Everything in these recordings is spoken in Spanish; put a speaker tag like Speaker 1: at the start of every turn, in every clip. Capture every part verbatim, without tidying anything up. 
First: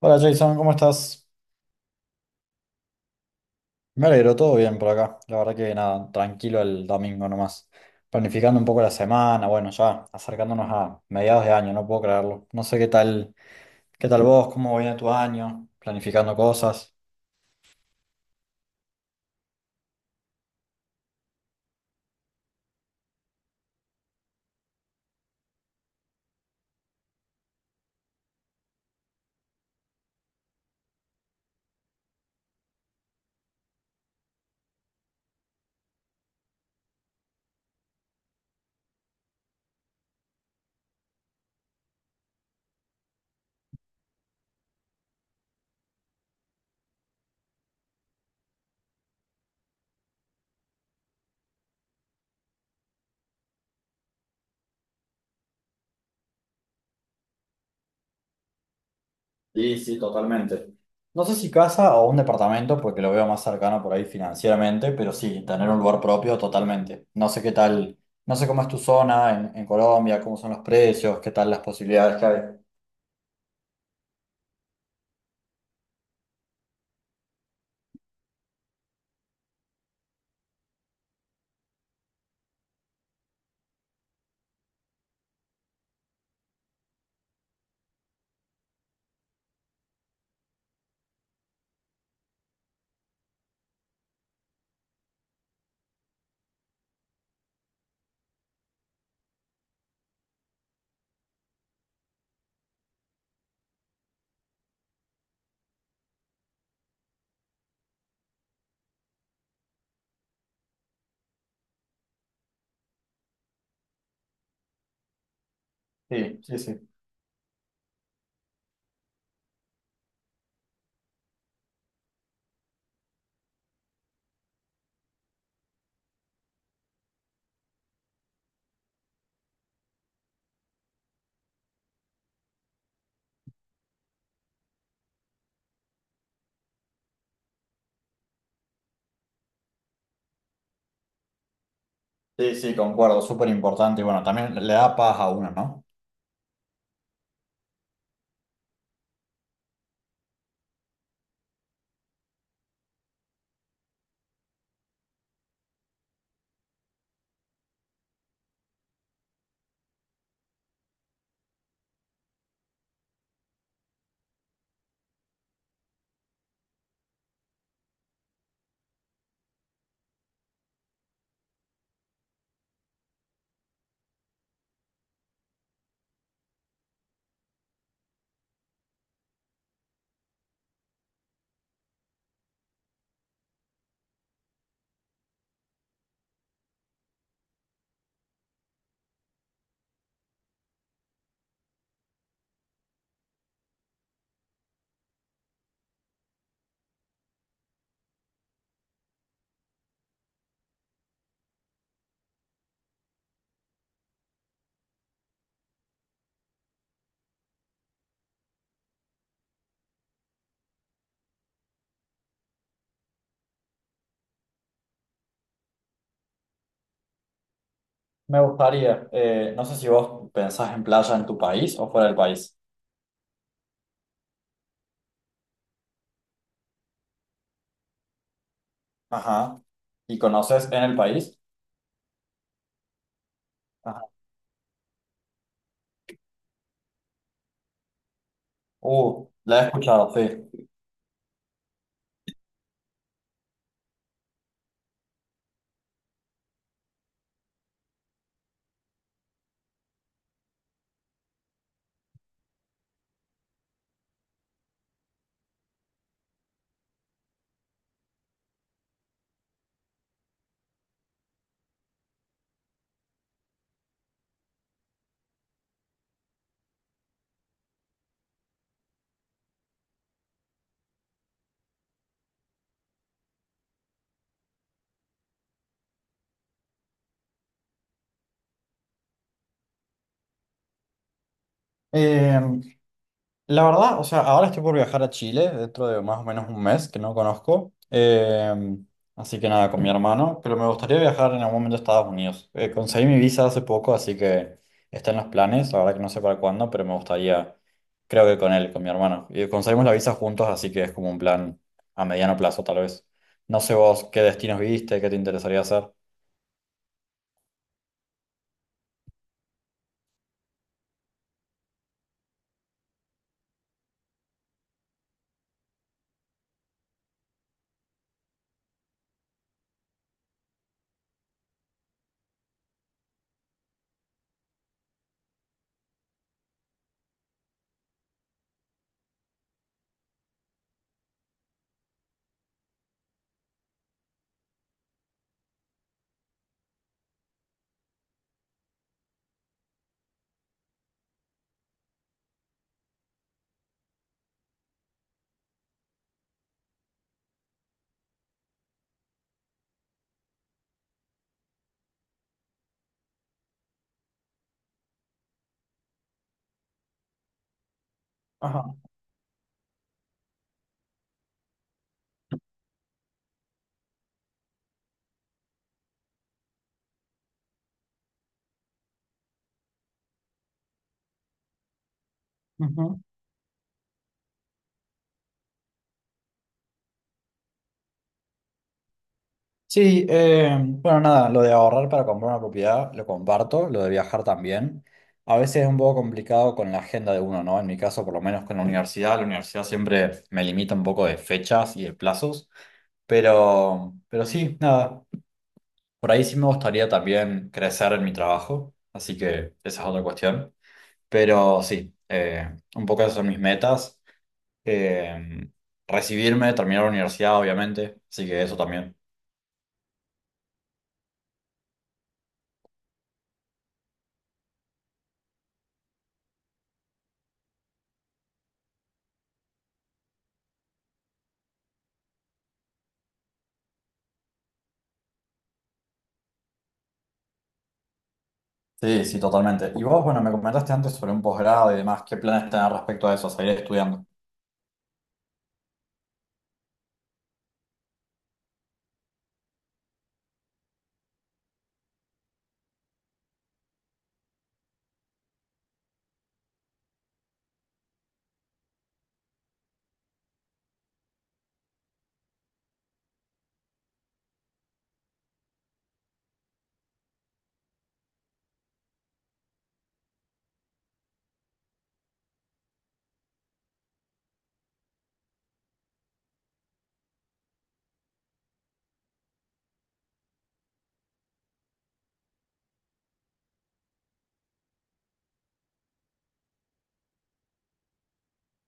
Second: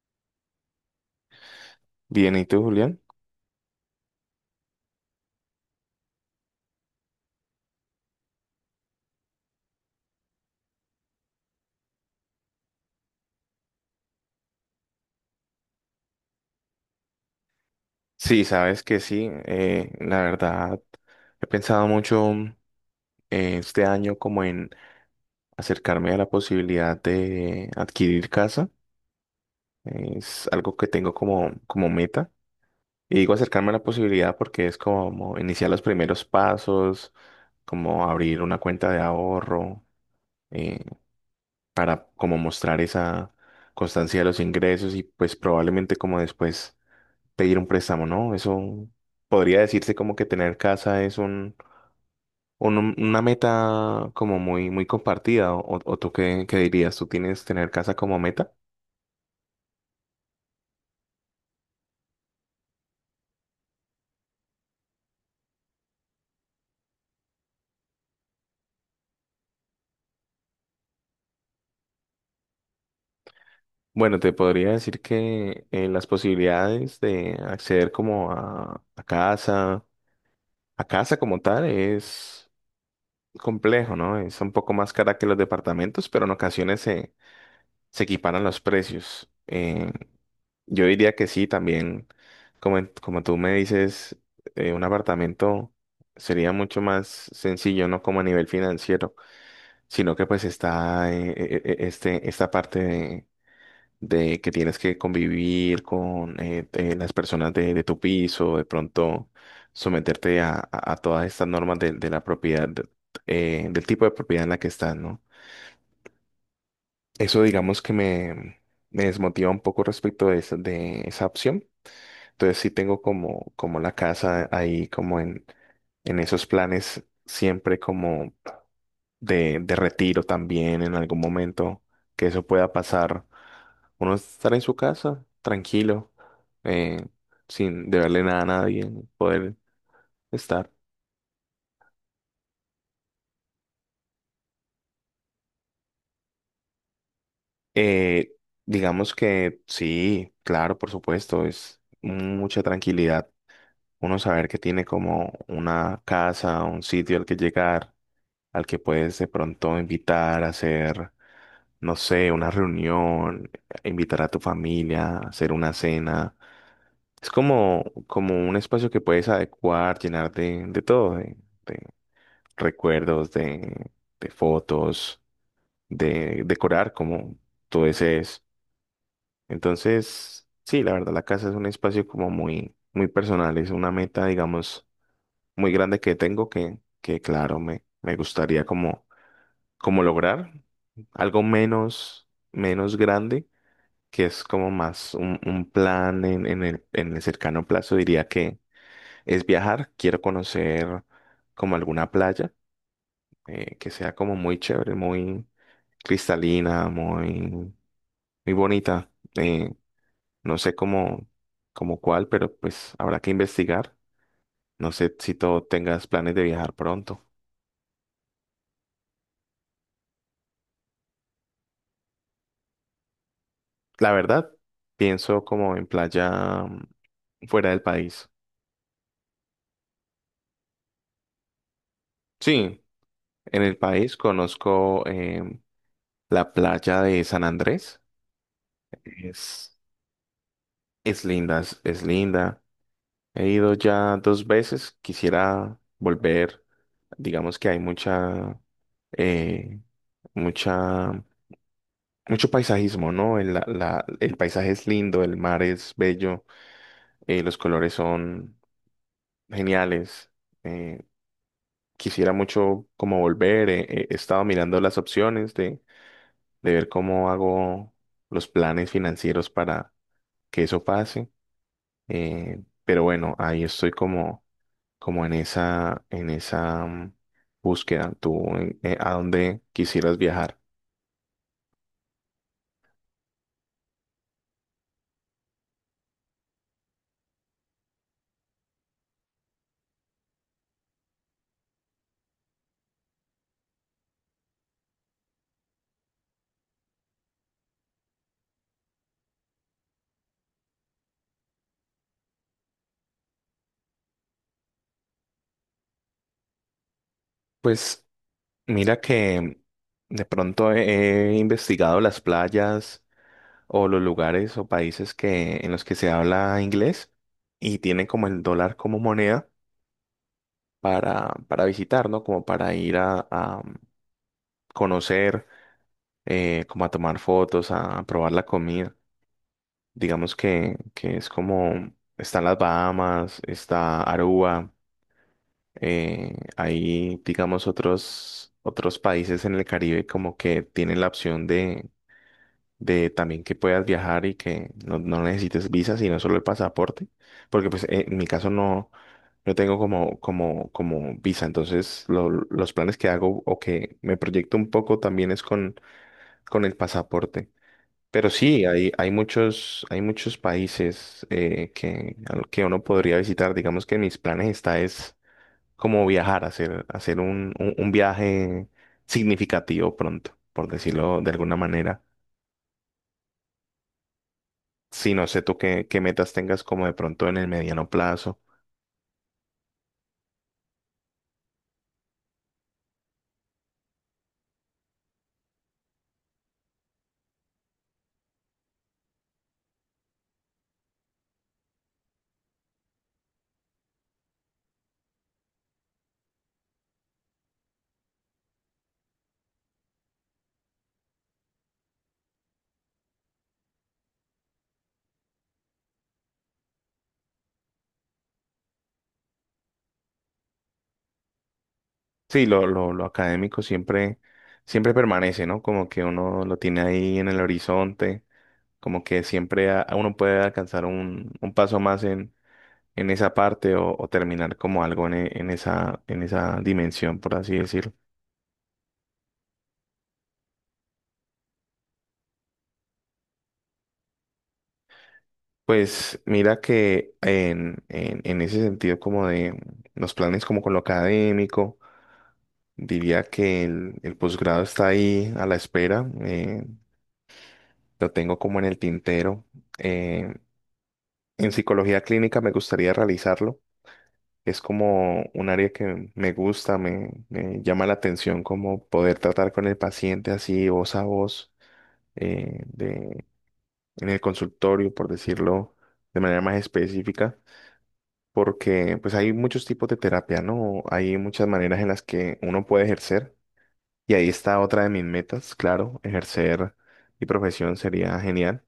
Speaker 1: Hola Jason, ¿cómo estás?
Speaker 2: Bien, ¿y tú, Julián?
Speaker 1: Me alegro, todo bien por acá. La verdad que nada, tranquilo el domingo nomás. Planificando un poco la semana, bueno, ya acercándonos a mediados de año, no puedo creerlo. No sé qué tal, qué tal vos, cómo viene tu año, planificando cosas.
Speaker 2: Sí, sabes que sí, eh, la verdad, he pensado mucho eh, este año como en acercarme a la posibilidad de adquirir casa. Es algo que tengo como, como meta. Y digo acercarme a la posibilidad porque es como iniciar los primeros pasos, como abrir una cuenta de ahorro, eh, para como mostrar esa constancia de los ingresos y pues probablemente como después. Pedir un préstamo, ¿no? Eso podría decirse como que tener casa es un, un- una meta como muy, muy compartida. ¿O, o tú qué, qué dirías? ¿Tú tienes tener casa como meta?
Speaker 1: Sí, sí, totalmente. No sé si casa o un departamento, porque lo veo más cercano por ahí financieramente, pero sí, tener un lugar propio totalmente. No sé qué tal, no sé cómo es tu zona en, en Colombia, cómo son los precios, qué tal las posibilidades que hay.
Speaker 2: Bueno, te podría decir que eh, las posibilidades de acceder como a, a casa, a casa como tal es complejo, ¿no? Es un poco más cara que los departamentos, pero en ocasiones se, se equiparan los precios. Eh, Yo diría que sí, también, como, en- como tú me dices, eh, un apartamento sería mucho más sencillo, no como a nivel financiero, sino que pues está eh, eh, eh, este, esta parte de, de que tienes que convivir con eh, eh, las personas de, de tu piso, de pronto someterte a, a- a todas estas normas de, de la propiedad, de- eh, del tipo de propiedad en la que estás, ¿no?
Speaker 1: Sí, sí, sí.
Speaker 2: Eso digamos que me, me desmotiva un poco respecto de esa de esa opción. Entonces sí tengo como, como la casa ahí como en, en esos planes siempre como de, de retiro también en algún momento que eso pueda pasar. Uno estar en su casa tranquilo, eh, sin deberle nada a nadie, poder estar.
Speaker 1: Sí, sí, concuerdo, súper importante. Y bueno, también le da paz a uno, ¿no?
Speaker 2: Eh, digamos que sí, claro, por supuesto, es mucha tranquilidad. Uno saber que tiene como una casa, un sitio al que llegar al que puedes de pronto invitar a hacer, no sé, una reunión, invitar a tu familia, hacer una cena. Es como, como un espacio que puedes adecuar, llenar de, de todo, de, de recuerdos, de, de fotos, de decorar como tú desees. Entonces, sí, la verdad, la casa es un espacio como muy, muy personal, es una meta, digamos, muy grande que tengo que, que claro, me, me gustaría como como lograr algo menos, menos grande, que es como más un, un plan en, en el, en el cercano plazo, diría que es viajar. Quiero conocer como alguna playa eh, que sea como muy chévere, muy cristalina, muy, muy bonita. Eh, no sé cómo, cómo cuál, pero pues habrá que investigar. No sé si tú tengas planes de viajar pronto.
Speaker 1: Me gustaría, eh, no sé si vos pensás en playa en tu país o fuera del país.
Speaker 2: La verdad, pienso como en playa mm, fuera del país.
Speaker 1: Ajá. ¿Y conoces en el país?
Speaker 2: Sí, en el
Speaker 1: Ajá.
Speaker 2: país conozco em, la playa de San Andrés.
Speaker 1: Uh, la he
Speaker 2: Es,
Speaker 1: escuchado, sí.
Speaker 2: es linda, es, es linda. He ido ya dos veces, quisiera volver. Digamos que hay mucha, eh, mucha, mucho paisajismo, ¿no? El, la- la- el paisaje es lindo, el mar es bello, eh, los colores son geniales. Eh, quisiera mucho como volver. eh, eh, he estado mirando las opciones de ver cómo hago los planes financieros para que eso pase. eh, pero bueno, ahí estoy como, como en esa, en esa mm, búsqueda. ¿Tú eh, a dónde quisieras viajar?
Speaker 1: Eh, La verdad, o sea, ahora estoy por viajar a Chile dentro de más o menos un mes que no conozco. Eh, así que nada, con mi hermano. Pero me gustaría viajar en algún momento a Estados Unidos. Eh, conseguí mi visa hace poco, así que está en los planes. La verdad que no sé para cuándo, pero me gustaría, creo que con él, con mi hermano. Y conseguimos la visa juntos, así que es como un plan a mediano plazo, tal vez. No sé vos qué destinos viste, qué te interesaría hacer.
Speaker 2: Pues mira que de pronto he, he investigado las playas o los lugares o países que, en los que se habla inglés y tienen como el dólar como moneda para, para visitar, ¿no? Como para ir a a mm, conocer. eh, como a tomar fotos, a probar la comida. Digamos que, que es como, están las Bahamas, está Aruba, eh, hay, digamos, otros, otros países en el Caribe como que tienen la opción de, de también que puedas viajar y que no, no necesites visa, sino solo el pasaporte, porque pues eh, en mi caso no, no tengo como, como, como visa, entonces lo- los planes que hago o que me proyecto un poco también es con, con el pasaporte. Pero sí,
Speaker 1: Ajá.
Speaker 2: hay, hay muchos, hay muchos países eh, que, a lo que uno podría visitar. Digamos que en mis planes está es como viajar, hacer, hacer un, un, un viaje significativo pronto, por decirlo de alguna manera. Sí, no sé tú qué, qué metas tengas como de pronto en el mediano plazo.
Speaker 1: Sí, eh, bueno, nada, lo de ahorrar para comprar una propiedad lo comparto, lo de viajar también. A veces es un poco complicado con la agenda de uno, ¿no? En mi caso, por lo menos con la universidad, la universidad siempre me limita un poco de fechas y de plazos, pero, pero sí, nada, por ahí sí me gustaría también crecer en mi trabajo, así que esa es otra cuestión. Pero sí, eh, un poco esas son mis metas. Eh, Recibirme, terminar la universidad, obviamente, así que eso también.
Speaker 2: Sí, lo, lo, lo académico siempre, siempre permanece, ¿no? Como que uno lo tiene ahí en el horizonte, como que siempre a- uno puede alcanzar un, un paso más en esa parte o, o terminar como algo en, e- en esa, en esa dimensión, por así decirlo.
Speaker 1: Sí, sí, totalmente. Y vos, bueno, me comentaste antes sobre un posgrado y demás, ¿qué planes tenés respecto a eso, seguir estudiando?
Speaker 2: Pues mira que en, en, en ese sentido como de los planes como con lo académico, diría que el, el posgrado está ahí a la espera, eh, lo tengo como en el tintero. Eh, en psicología clínica me gustaría realizarlo. Es como un área que me gusta, me, me llama la atención como poder tratar con el paciente así voz a voz eh, en el consultorio, por decirlo de manera más específica, porque pues hay muchos tipos de terapia, ¿no? Hay muchas maneras en las que uno puede ejercer y ahí está otra de mis metas, claro, ejercer mi profesión sería genial.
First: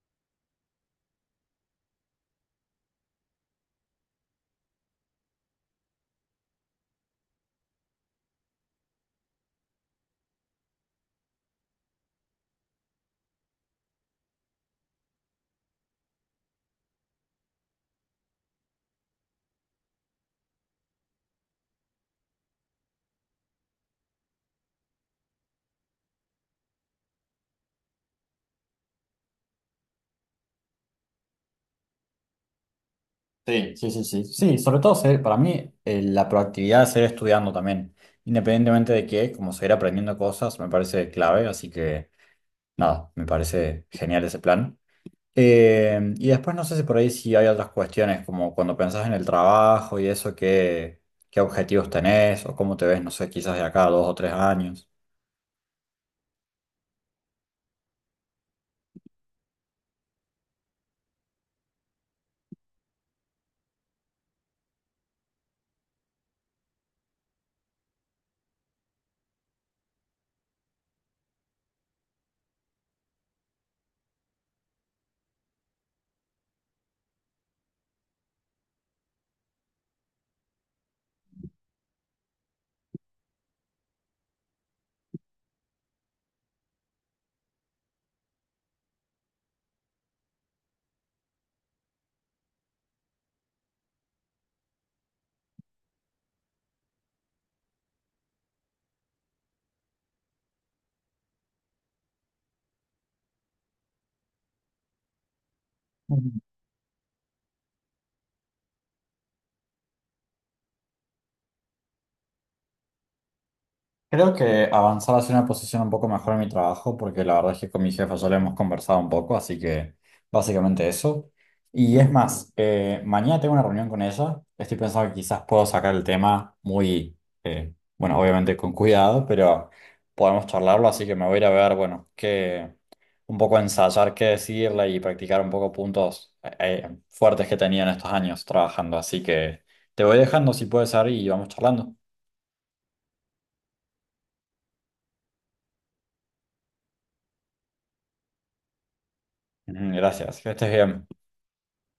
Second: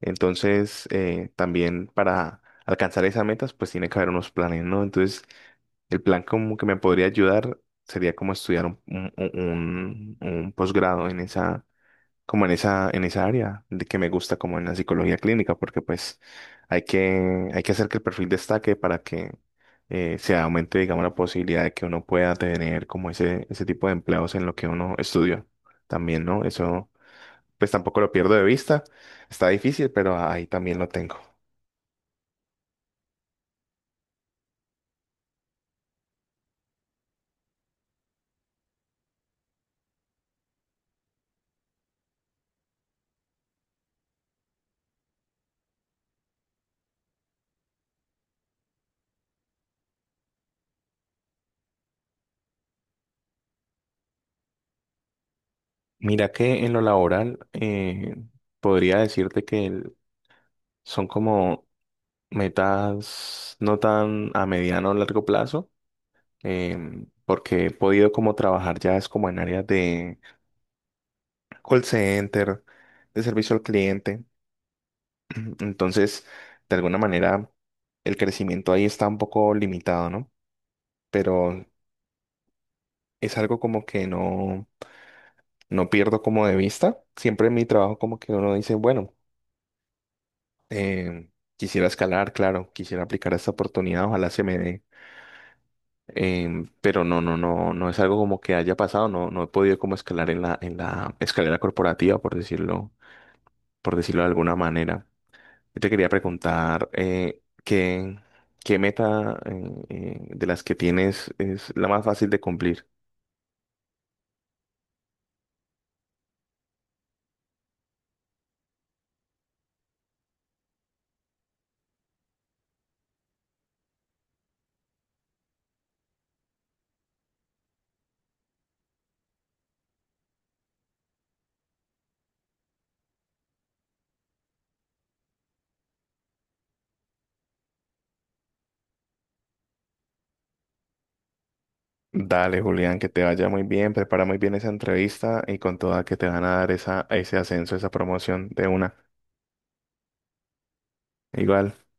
Speaker 2: Entonces, eh, también para alcanzar esas metas, pues tiene que haber unos planes, ¿no? Entonces, el plan como que me podría ayudar sería como estudiar un, un, un- un posgrado en esa como en esa, en esa área de que me gusta como en la psicología clínica, porque pues hay que, hay que hacer que el perfil destaque para que eh, se aumente, digamos, la posibilidad de que uno pueda tener como ese, ese tipo de empleados en lo que uno estudia también, ¿no? Eso pues tampoco lo pierdo de vista, está difícil, pero ahí también lo tengo.
Speaker 1: Sí, sí, sí, sí. Sí, sobre todo seguir, para mí eh, la proactividad de seguir estudiando también, independientemente de qué, como seguir aprendiendo cosas, me parece clave, así que nada, me parece genial ese plan. Eh, y después no sé si por ahí si hay otras cuestiones, como cuando pensás en el trabajo y eso, qué, qué objetivos tenés o cómo te ves, no sé, quizás de acá a dos o tres años.
Speaker 2: Mira que en lo laboral eh, podría decirte que el- son como metas no tan a mediano o largo plazo em, porque he podido como trabajar ya es como en áreas de call center, de servicio al cliente. Entonces, de alguna manera, el crecimiento ahí está un poco limitado, ¿no? Pero es algo como que no, no pierdo como de vista. Siempre en mi trabajo como que uno dice, bueno, em, quisiera escalar, claro, quisiera aplicar esta oportunidad, ojalá se me dé. em, pero no, no, no, no es algo como que haya pasado, no, no he podido como escalar en la, en la escalera corporativa, por decirlo por decirlo de alguna manera. Yo te quería preguntar eh, ¿qué, qué meta eh, eh, de las que tienes es la más fácil de cumplir?
Speaker 1: Creo que avanzar hacia una posición un poco mejor en mi trabajo, porque la verdad es que con mi jefa ya lo hemos conversado un poco, así que básicamente eso. Y es más, eh, mañana tengo una reunión con ella. Estoy pensando que quizás puedo sacar el tema muy, eh, bueno, obviamente con cuidado, pero podemos charlarlo, así que me voy a ir a ver, bueno, que un poco ensayar qué decirle y practicar un poco puntos eh, eh, fuertes que he tenido en estos años trabajando. Así que te voy dejando si puede ser y vamos charlando.
Speaker 2: Dale, Julián, que te vaya muy bien, prepara muy bien esa entrevista y con toda que te van a dar esa, ese ascenso, esa promoción de una.
Speaker 1: Ujú, gracias, que estés bien.
Speaker 2: Igual.